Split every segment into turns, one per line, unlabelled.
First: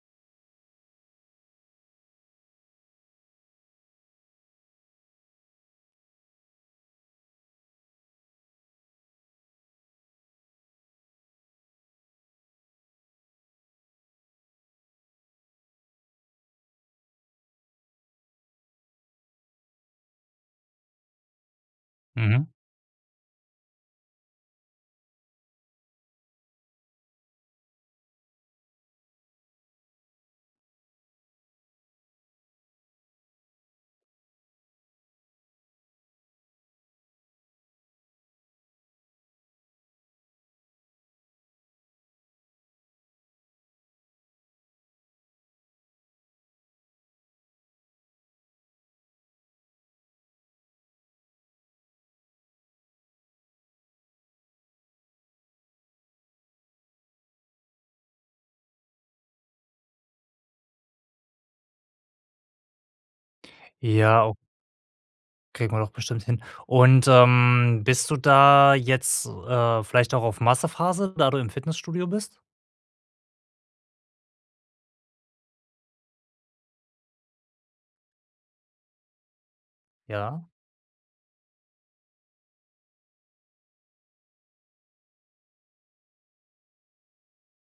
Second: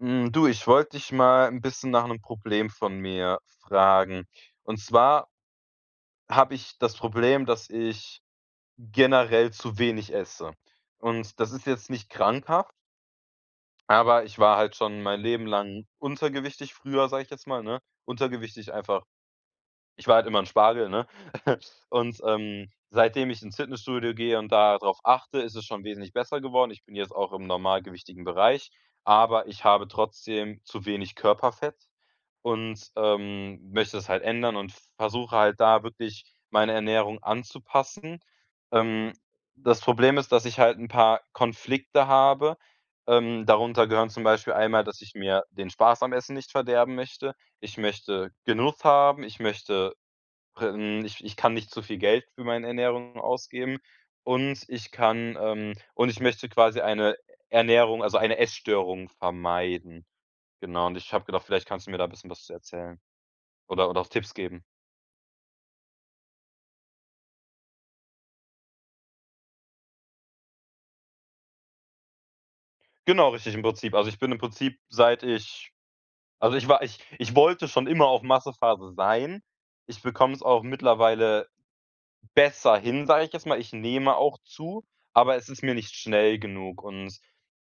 Hm, du, ich wollte dich mal 'n bisschen nach 'nem Problem von mir fragen. Und zwar habe ich das Problem, dass ich generell zu wenig esse. Und das ist jetzt nicht krankhaft aber ich war halt schon mein Leben lang untergewichtig früher, sage ich jetzt mal, ne? Untergewichtig einfach ich war halt immer 'n Spargel, ne? Und,
Mhm.
ähm, seitdem ich ins Fitnessstudio gehe und da drauf achte, ist es schon wesentlich besser geworden. Ich bin jetzt auch im normalgewichtigen Bereich, aber ich habe trotzdem zu wenig Körperfett und, ähm, möchte das halt ändern und versuche halt da wirklich meine Ernährung anzupassen. Ähm, das Problem ist, dass ich halt 'n paar Konflikte habe. Ähm, darunter gehören zum Beispiel einmal, dass ich mir den Spaß am Essen nicht verderben möchte. Ich möchte Genuss haben, ich möchte pr ähm, ich ich kann nicht zu viel Geld für meine Ernährung ausgeben. Und ich kann ähm, und ich möchte quasi eine Ernährung also eine Essstörung vermeiden. Genau, und ich habe gedacht, vielleicht kannst du mir da 'n bisschen was zu erzählen oder oder auch
Ja,
Tipps
o
geben.
Kriegen wir doch bestimmt hin. Und, ähm, bist du da jetzt, äh, vielleicht auch auf Masse-Phase, da du im Fitnessstudio bist?
Genau, richtig im Prinzip. Also, ich bin im Prinzip seit ich also, ich war ich ich wollte schon immer auf Masse-Phase sein. Ich bekomme es
Ja?
auch mittlerweile besser hin, sage ich jetzt mal. Ich nehme auch zu, aber es ist mir nicht schnell genug und,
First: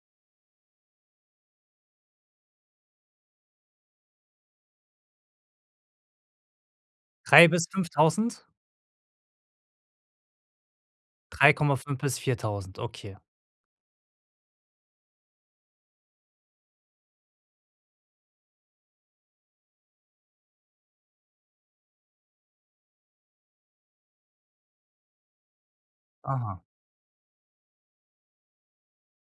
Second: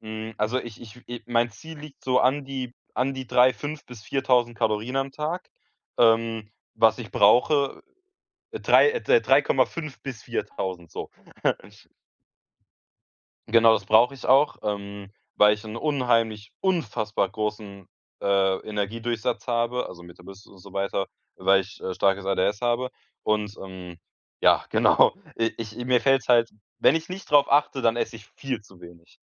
hm, also ich ich äh, mein Ziel liegt so an die an die 3 5 bis 4.000 Kalorien am Tag. Ähm, was ich
3 bis
brauche
5.000?
äh, 3, äh, 3,5 bis 4.000, so.
drei Komma fünf bis 4.000, okay.
Genau, das brauche ich auch, ähm, weil ich 'n unheimlich, unfassbar großen, äh, Energiedurchsatz habe, also mit der [unintelligible] und so weiter, weil ich, äh, starkes ADHS habe und, ähm, ja, genau, i ich mir fällt's halt
Aha.
wenn ich nicht drauf achte, dann esse ich viel zu wenig.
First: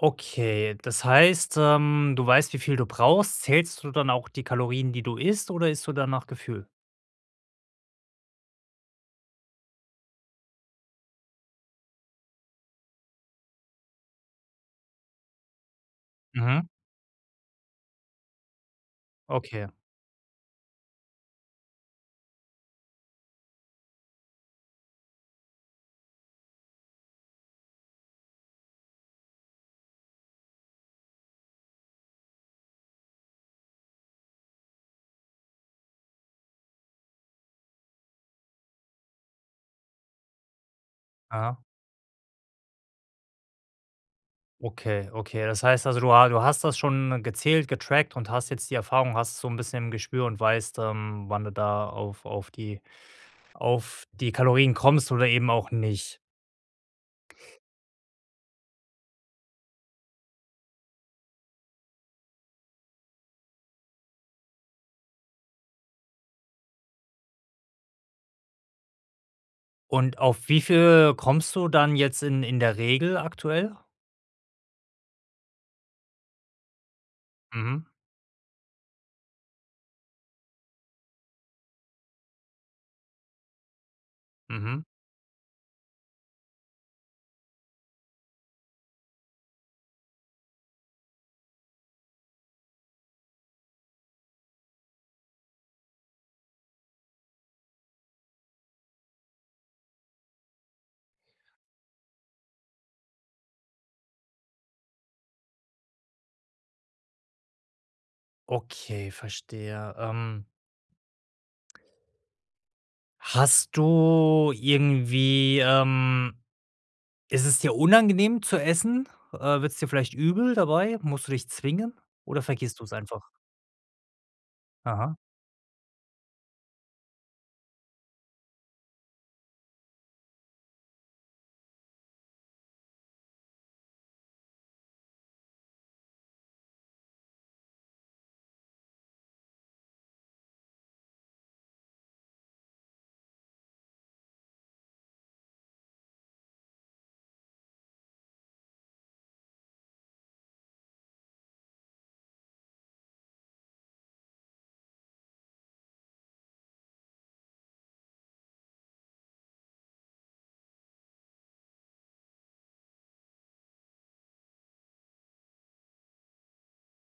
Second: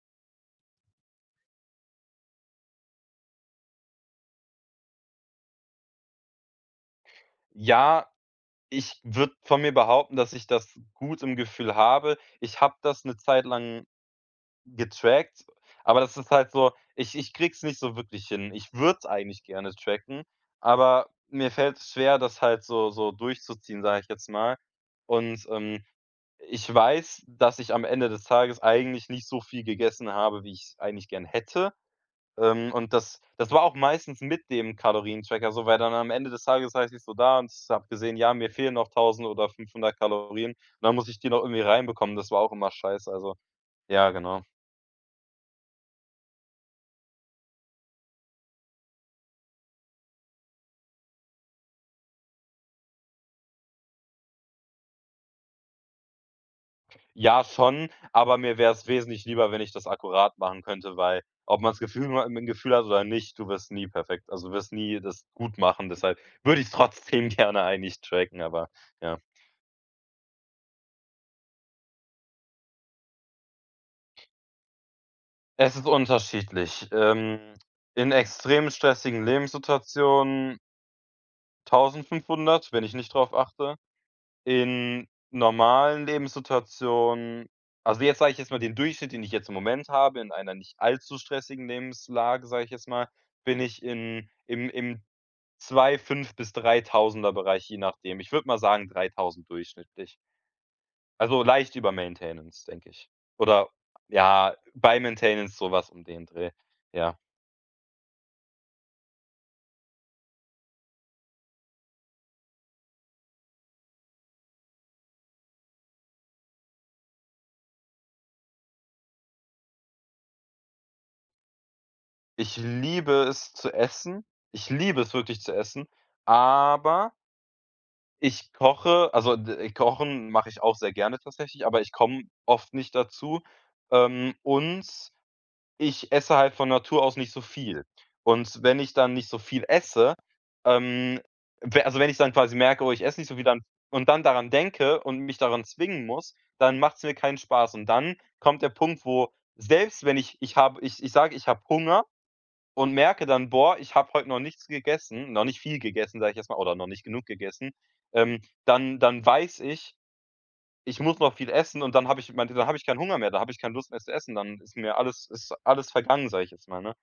Okay, das heißt, ähm, du weißt, wie viel du brauchst. Zählst du dann auch die Kalorien, die du isst, oder isst du dann nach Gefühl?
Ja, ich würde von mir behaupten, dass ich das gut im Gefühl habe. Ich habe das 'ne Zeit lang getrackt, aber das ist halt
Mhm.
so ich ich krieg's nicht so wirklich hin. Ich würd's eigentlich
Okay.
gerne tracken, aber mir fällt's schwer, das halt so so durchzuziehen, sage ich jetzt mal. Und, ähm, ich weiß, dass ich am Ende des Tages eigentlich nicht so viel gegessen habe, wie ich's eigentlich gern hätte. Ähm, und das das war auch meistens mit dem Kalorien-Tracker so, weil dann am Ende des Tages saß ich so da und habe gesehen, ja, mir fehlen noch 1.000 oder 500 Kalorien, und dann muss ich die noch irgendwie
Aha.
reinbekommen. Das war auch immer scheiße, also, ja, genau.
Okay, okay, das heißt also, du ha du hast das schon gezählt, getrackt und hast jetzt die Erfahrung, hast so 'n bisschen im Gespür und weißt, ähm, wann du da auf auf die auf die Kalorien kommst oder eben auch nicht.
Ja schon, aber mir wär's wesentlich lieber, wenn ich das akkurat machen könnte, weil ob man's Gefühl nur im im Gefühl hat oder nicht, du wirst nie perfekt. Also du wirst nie das gut machen, deshalb würde ich's trotzdem gerne eigentlich tracken, aber ja.
Und auf wie viel kommst du dann jetzt in in der Regel aktuell?
Es ist unterschiedlich. Ähm,
Mhm.
in extrem stressigen Lebenssituationen 1.500 wenn ich nicht darauf achte.
Mhm.
In normalen Lebenssituationen also, jetzt sage ich jetzt mal den Durchschnitt, den ich jetzt im Moment habe, in einer nicht allzu stressigen Lebenslage, sage ich jetzt mal, bin ich in im im 2 5 bis Dreitausender-Bereich, je nachdem. Ich würde mal sagen 3.000 durchschnittlich. Also leicht über Maintenance denke ich. Oder ja, bei Maintenance so was um den Dreh, ja.
Okay, verstehe, ähm. Hast du irgendwie, ähm, ist es dir unangenehm zu essen? Äh, wird's dir vielleicht übel dabei? Musst du dich zwingen oder
Ich
vergisst du's
liebe
einfach?
es zu essen. Ich liebe es
Aha.
wirklich zu essen, aber ich koche, also d kochen mache ich auch sehr gerne tatsächlich, aber ich komme oft nicht dazu, ähm, und ich esse halt von Natur aus nicht so viel. Und wenn ich dann nicht so viel esse, ähm, we also wenn ich dann quasi merke, oh, ich esse nicht so viel, dann und dann daran denke und mich daran zwingen muss, dann macht's mir keinen Spaß und dann kommt der Punkt, wo selbst wenn ich ich habe ich ich sage, ich habe Hunger und merke dann, boah, ich habe heute noch nichts gegessen, noch nicht viel gegessen, sage ich jetzt mal, oder, noch nicht genug gegessen, ähm, dann dann weiß ich, ich muss noch viel essen und dann habe ich meinte, dann habe ich keinen Hunger mehr. Dann habe ich keine Lust mehr zu essen. Dann ist mir alles ist alles vergangen, sage ich jetzt mal, ne?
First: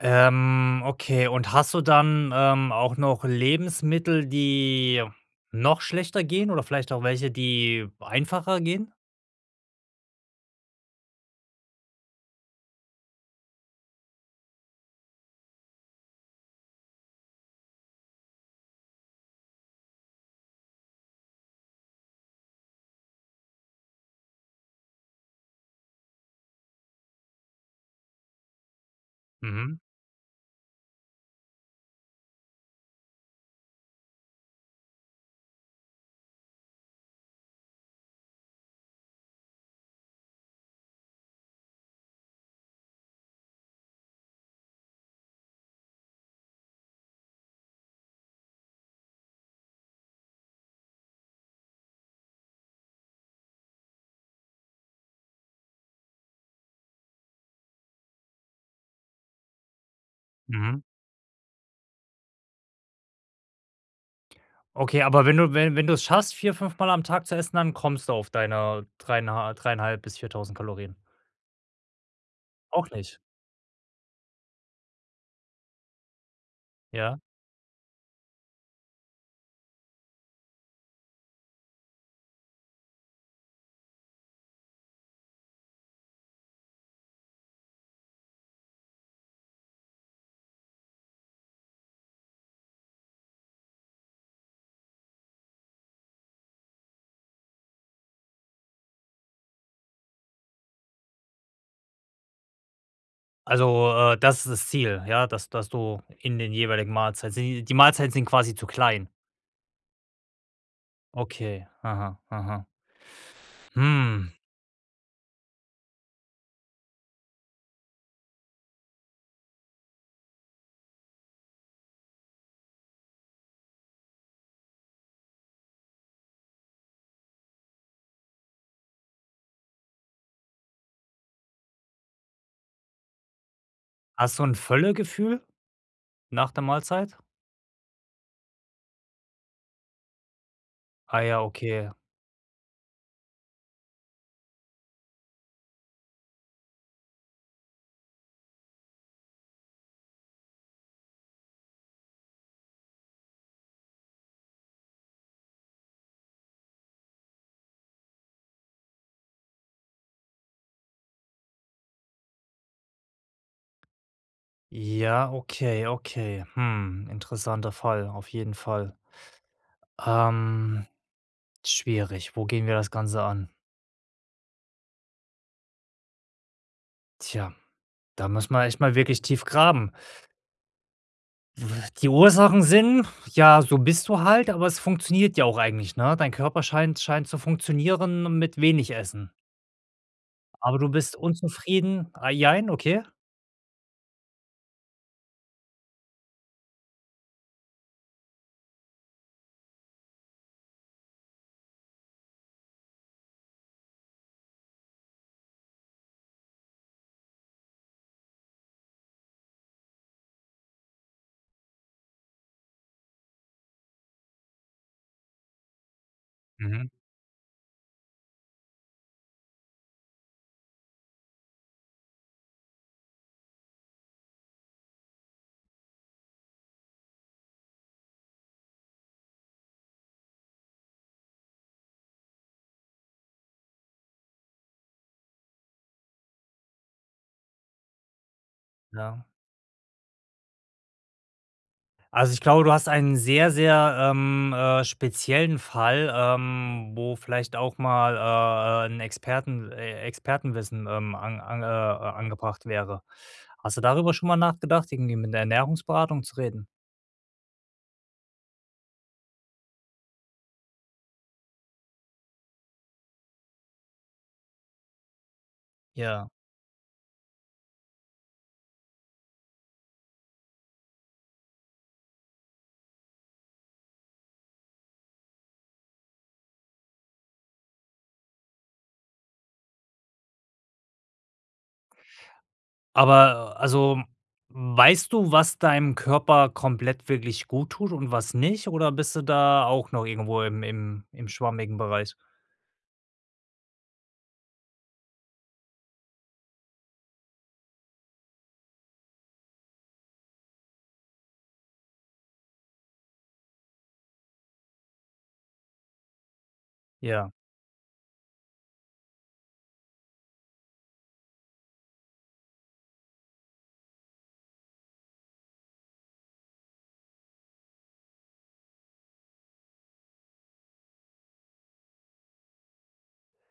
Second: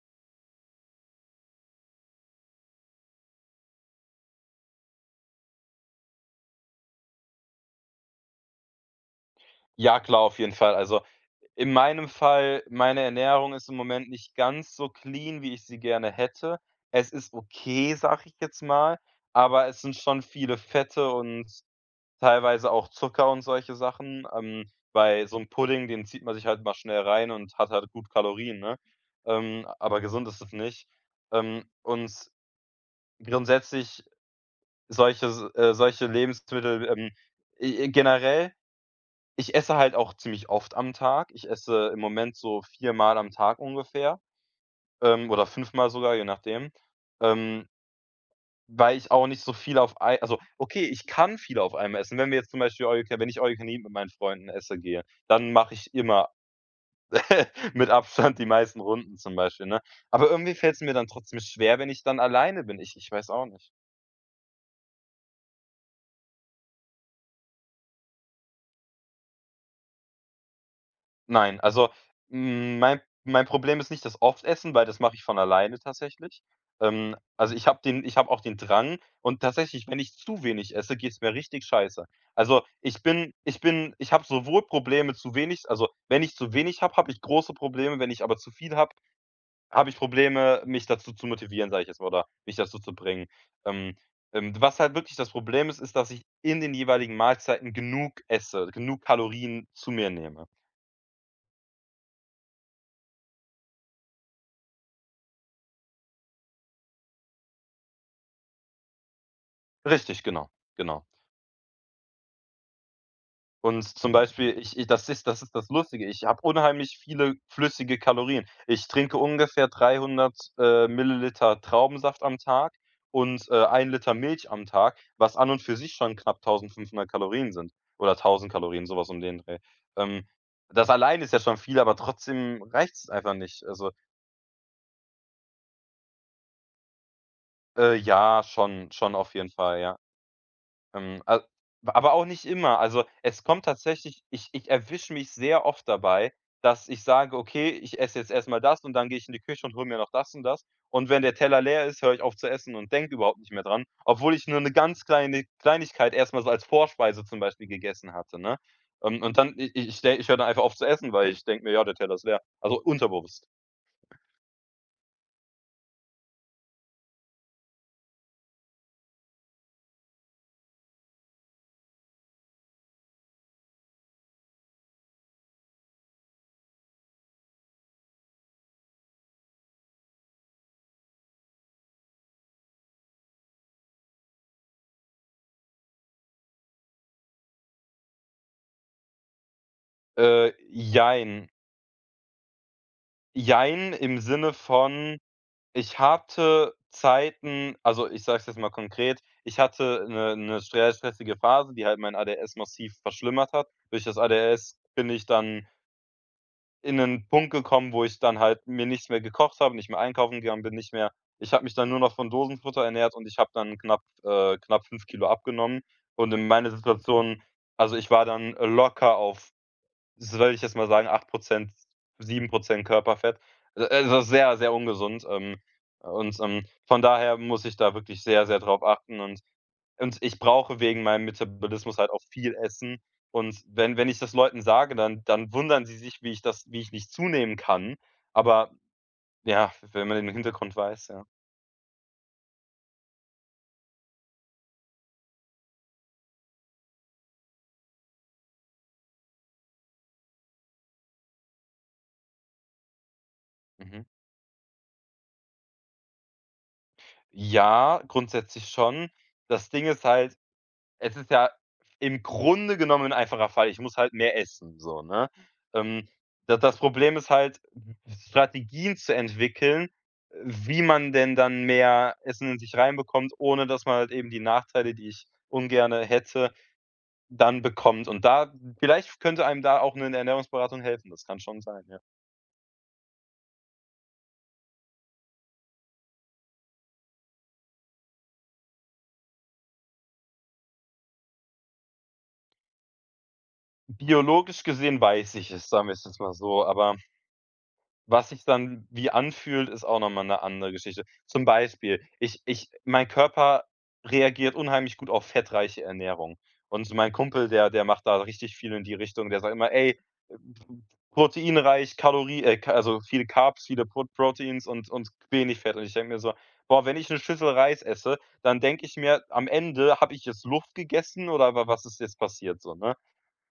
Ähm, okay, und hast du dann, ähm, auch noch Lebensmittel, die noch schlechter gehen oder vielleicht auch welche, die einfacher gehen?
Ja, klar, auf jeden Fall. Also, in meinem Fall meine Ernährung ist im Moment nicht ganz so clean, wie ich sie gerne hätte. Es ist okay, sage ich jetzt mal, aber es sind schon viele Fette und teilweise auch Zucker und solche Sachen. Ähm, bei so 'm Pudding den zieht man sich halt mal schnell rein und hat halt gut Kalorien, ne? Ähm,
Mhm.
aber gesund ist das nicht. Ähm, und grundsätzlich solche s äh, solche Lebensmittel ähm, e e generell, ich esse halt auch ziemlich oft am Tag. Ich esse im Moment so viermal am Tag ungefähr. Ähm, oder fünfmal sogar, je nachdem. Ähm weil ich auch nicht so viel auf ei also okay, ich kann viel auf einmal essen, wenn wir jetzt zum Beispiel „All you can“ wenn ich „All you can eat“ mit meinen Freunden esse gehe, dann mache ich immer mit Abstand die meisten Runden zum Beispiel, ne? Aber irgendwie fällt's
Mhm.
mir dann trotzdem schwer, wenn ich dann alleine bin. Ich ich weiß auch nicht.
Okay, aber wenn du we wenn du es schaffst vier bis fünfmal am Tag zu essen, dann kommst du auf deine dreieinh 3,5 bis 4.000 Kalorien.
Nein, also m
Auch
mein
nicht?
mein Problem ist nicht das oft essen, weil das mache ich von alleine tatsächlich. Ähm,
Ja.
also ich hab den ich hab auch den Drang und tatsächlich, wenn ich zu wenig esse, geht's mir richtig scheiße. Also ich bin ich bin ich habe sowohl Probleme zu wenig also, wenn ich zu wenig habe, habe ich große Probleme, wenn ich aber zu viel habe, habe ich Probleme, mich dazu zu motivieren, sag ich jetzt mal oder mich dazu zu bringen. Ähm, äh, was halt wirklich das Problem ist, ist, dass ich in den jeweiligen Mahlzeiten genug esse, genug Kalorien zu mir nehme.
Also äh, das ist das Ziel, ja, dass dass du in den jeweiligen Mahlzei die Mahlzeiten sind quasi zu klein?
Richtig, genau, genau.
Okay. Aha. Aha.
Und zum
Hm.
Beispiel, ich ich das ist das ist das Lustige. Ich habe unheimlich viele flüssige Kalorien. Ich trinke ungefähr 300 ml, ähm, Traubensaft am Tag und, äh, einen Liter Milch am Tag, was an und für sich schon knapp 1.500 Kalorien sind oder 1.000 Kalorien, so was um den Dreh. Ähm, das allein ist ja schon viel, aber trotzdem reicht's einfach nicht. Also
Hast du 'n Völlegefühl, nach der Mahlzeit?
Äh, ja, schon, schon auf jeden Fall, ja.
Ah
Ähm, a
ja, okay.
aber auch nicht immer. Also es kommt tatsächlich ich ich erwische mich sehr oft dabei, dass ich sage, okay, ich esse jetzt erst mal das und dann gehe ich in die Küche und hole mir noch das und das. Und wenn der Teller leer ist, höre ich auf zu essen und denke überhaupt nicht mehr dran, obwohl ich nur 'ne ganz kleine Kleinigkeit erst mal so als Vorspeise zum Beispiel gegessen hatte, ne? Und und dann i ich ich de höre dann einfach auf zu essen, weil ich denke mir, ja, der Teller ist leer. Also unterbewusst.
Ja, okay, okay. Hm. Interessanter Fall, auf jeden Fall. Ähm, schwierig- wo gehen wir das ganze an? Tja, da muss man echt mal wirklich tief graben. W die Ursachen sind, ja, so bist du halt, aber es funktioniert ja auch eigentlich, ne? Dein Körper scheint scheint zu funktionieren mit wenig Essen.
Äh,
Aber du bist
jein.
unzufrieden ah, jein, okay?
Jein, im Sinne von, ich hatte Zeiten also ich sage es jetzt mal konkret ich hatte 'ne 'ne str stressige Phase, die halt mein ADHS massiv verschlimmert hat. Durch das ADHS bin ich dann in 'nen Punkt gekommen, wo ich dann halt mir nichts mehr gekocht habe, nicht mehr einkaufen gegangen bin, nicht mehr ich habe mich dann nur noch von Dosenfutter ernährt und ich habe dann knapp äh, knapp 5 kg abgenommen. Und in meiner
Mhm.
Situation also ich war dann, äh, locker auf, s würde ich jetzt mal sagen, 8 %, 7 % Körperfett. Also sehr, sehr ungesund, ähm, und, ähm, von daher muss ich da wirklich sehr, sehr drauf achten und und ich brauche wegen meinem Metabolismus halt auch viel Essen und wenn wenn ich das Leuten sage, dann dann wundern sie sich, wie ich das wie ich nicht zunehmen kann, aber,
Ja.
ja wenn man den Hintergrund weiß, ja.
Also ich glaube, du hast einen sehr, sehr, ähm, äh, speziellen Fall, ähm, wo vielleicht auch mal, äh, äh, 'n Experten äh, Expertenwissen, ähm, an an, äh, angebracht wäre. Hast du
Mhm.
darüber schon mal nachgedacht, irgendwie mit 'ner Ernährungsberatung zu reden?
Ja, grundsätzlich schon. Das Ding ist halt, es ist ja im Grunde genommen 'n einfacher Fall. Ich muss halt mehr essen, so, ne? Ähm,
Ja.
da das Problem ist halt, Strategien zu entwickeln, äh, wie man denn dann mehr Essen in sich reinbekommt, ohne dass man halt eben die Nachteile, die ich ungerne hätte, dann bekommt und da vielleicht könnte einem da auch ‘ne Ernährungsberatung helfen, das kann schon sein, ja.
Aber, also weißt du, was deinem Körper komplett wirklich gut tut und was nicht, oder bist du da auch noch irgendwo im im im schwammigen Bereich?
Biologisch gesehen weiß ich es, sagen wir's jetzt mal so, aber was sich dann wie anfühlt, ist auch noch mal 'ne andere Geschichte. Zum Beispiel, ich ich mein Körper reagiert unheimlich gut auf fettreiche Ernährung, und mein
Ja.
Kumpel, der der macht da richtig viel in die Richtung. Der sagt immer: „Ey, proteinreich, Kalorie äh, ca also viel Carbs, viele Prot Proteins und und wenig Fett“, und ich denke mir so: „Boah, wenn ich 'ne Schüssel Reis esse, dann denke ich mir am Ende, habe ich jetzt Luft gegessen oder wa was ist jetzt passiert?“ So, ne?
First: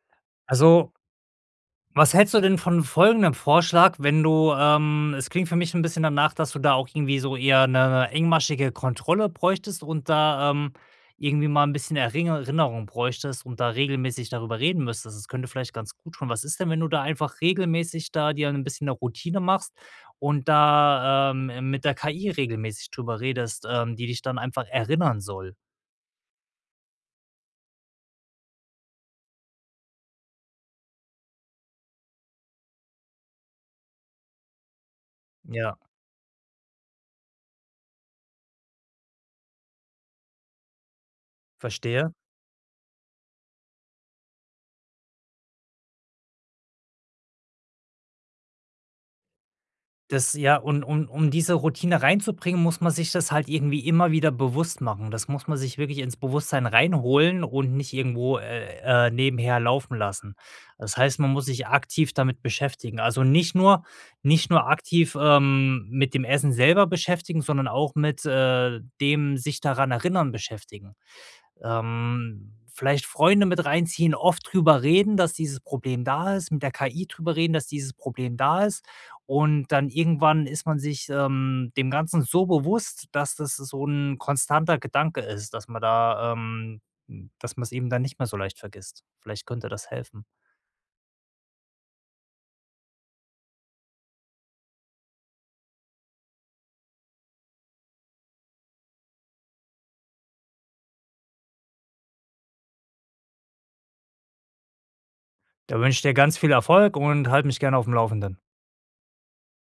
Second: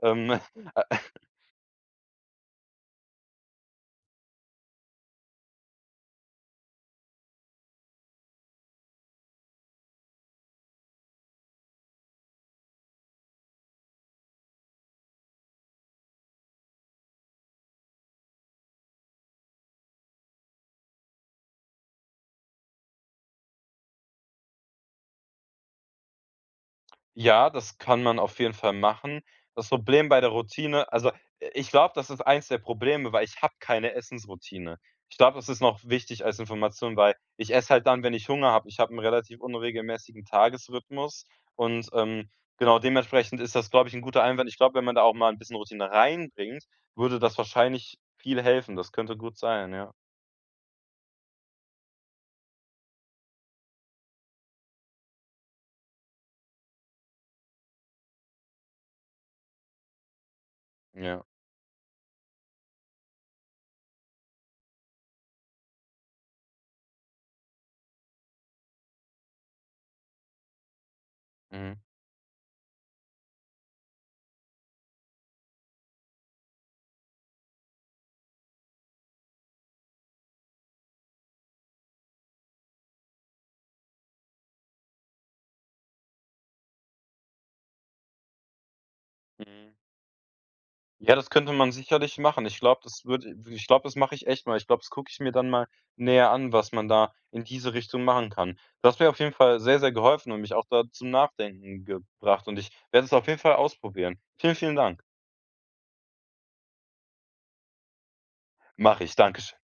Ähm
Also was hältst du denn von folgendem Vorschlag: Wenn du ähm, es klingt für mich 'n bisschen danach, dass du auch irgendwie so eher 'ne engmaschige Kontrolle bräuchtest und da, ähm, irgendwie mal 'n bisschen Eringer Rinnerung bräuchtest und da regelmäßig darüber reden müsstest, das könnte vielleicht ganz gut tun. Was ist denn, wenn du da einfach regelmäßig da dir 'n bisschen 'ne Routine machst und da, ähm, mit der KI regelmäßig drüber redest, ähm, die dich dann einfach erinnern soll?
Ja, das kann man auf jeden Fall machen. Das Problem bei der Routine also i ich glaube, das ist eins der Probleme, weil ich habe keine Essensroutine. Ich glaube, das ist
Ja.
noch wichtig als Information, weil ich esse halt dann, wenn ich Hunger habe. Ich habe 'n relativ unregelmäßigen Tagesrhythmus und,
Verstehe.
ähm, genau dementsprechend ist das, glaube ich, 'n guter Einwand. Ich glaub, wenn man da auch mal 'n bisschen Routine reinbringt, würde das wahrscheinlich viel helfen. Das könnte gut sein, ja.
Das ja und um um diese Routine reinzubringen, muss man sich das halt irgendwie immer wieder bewusst machen. Das muss man sich wirklich ins Bewusstsein reinholen und nicht irgendwo, äh, äh, nebenher laufen lassen. Das heißt,
Ja.
man muss sich aktiv damit beschäftigen. Also nicht nur, nicht nur aktiv, ähm, mit dem Essen selber beschäftigen, sondern auch mit, äh, dem sich daran erinnern beschäftigen.
Mhm.
Ähm, vielleicht Freunde mit reinziehen, oft drüber reden, dass dieses Problem da ist, mit der KI drüber reden, dass dieses Problem da ist. Und dann irgendwann ist man sich, ähm, dem Ganzen so bewusst, dass das so 'n konstanter Gedanke ist, dass man da, ähm, dass man 's eben dann nicht mehr so leicht vergisst. Vielleicht könnte
Mhm.
das helfen.
Ja, das könnte man sicherlich machen. Ich glaube, das würd, i wirklich ich glaub, das mach ich echt mal. Ich glaub, das guck ich mir dann mal näher an, was man da in diese Richtung machen kann. Du hast mir auf jeden Fall sehr sehr geholfen und mich auch da zum Nachdenken gebracht und ich werde es auf jeden Fall ausprobieren. Vielen, vielen Dank.
Da wünsch ich dir ganz viel Erfolg und halt mich gern aufm Laufenden.
Mache ich, Dankeschön.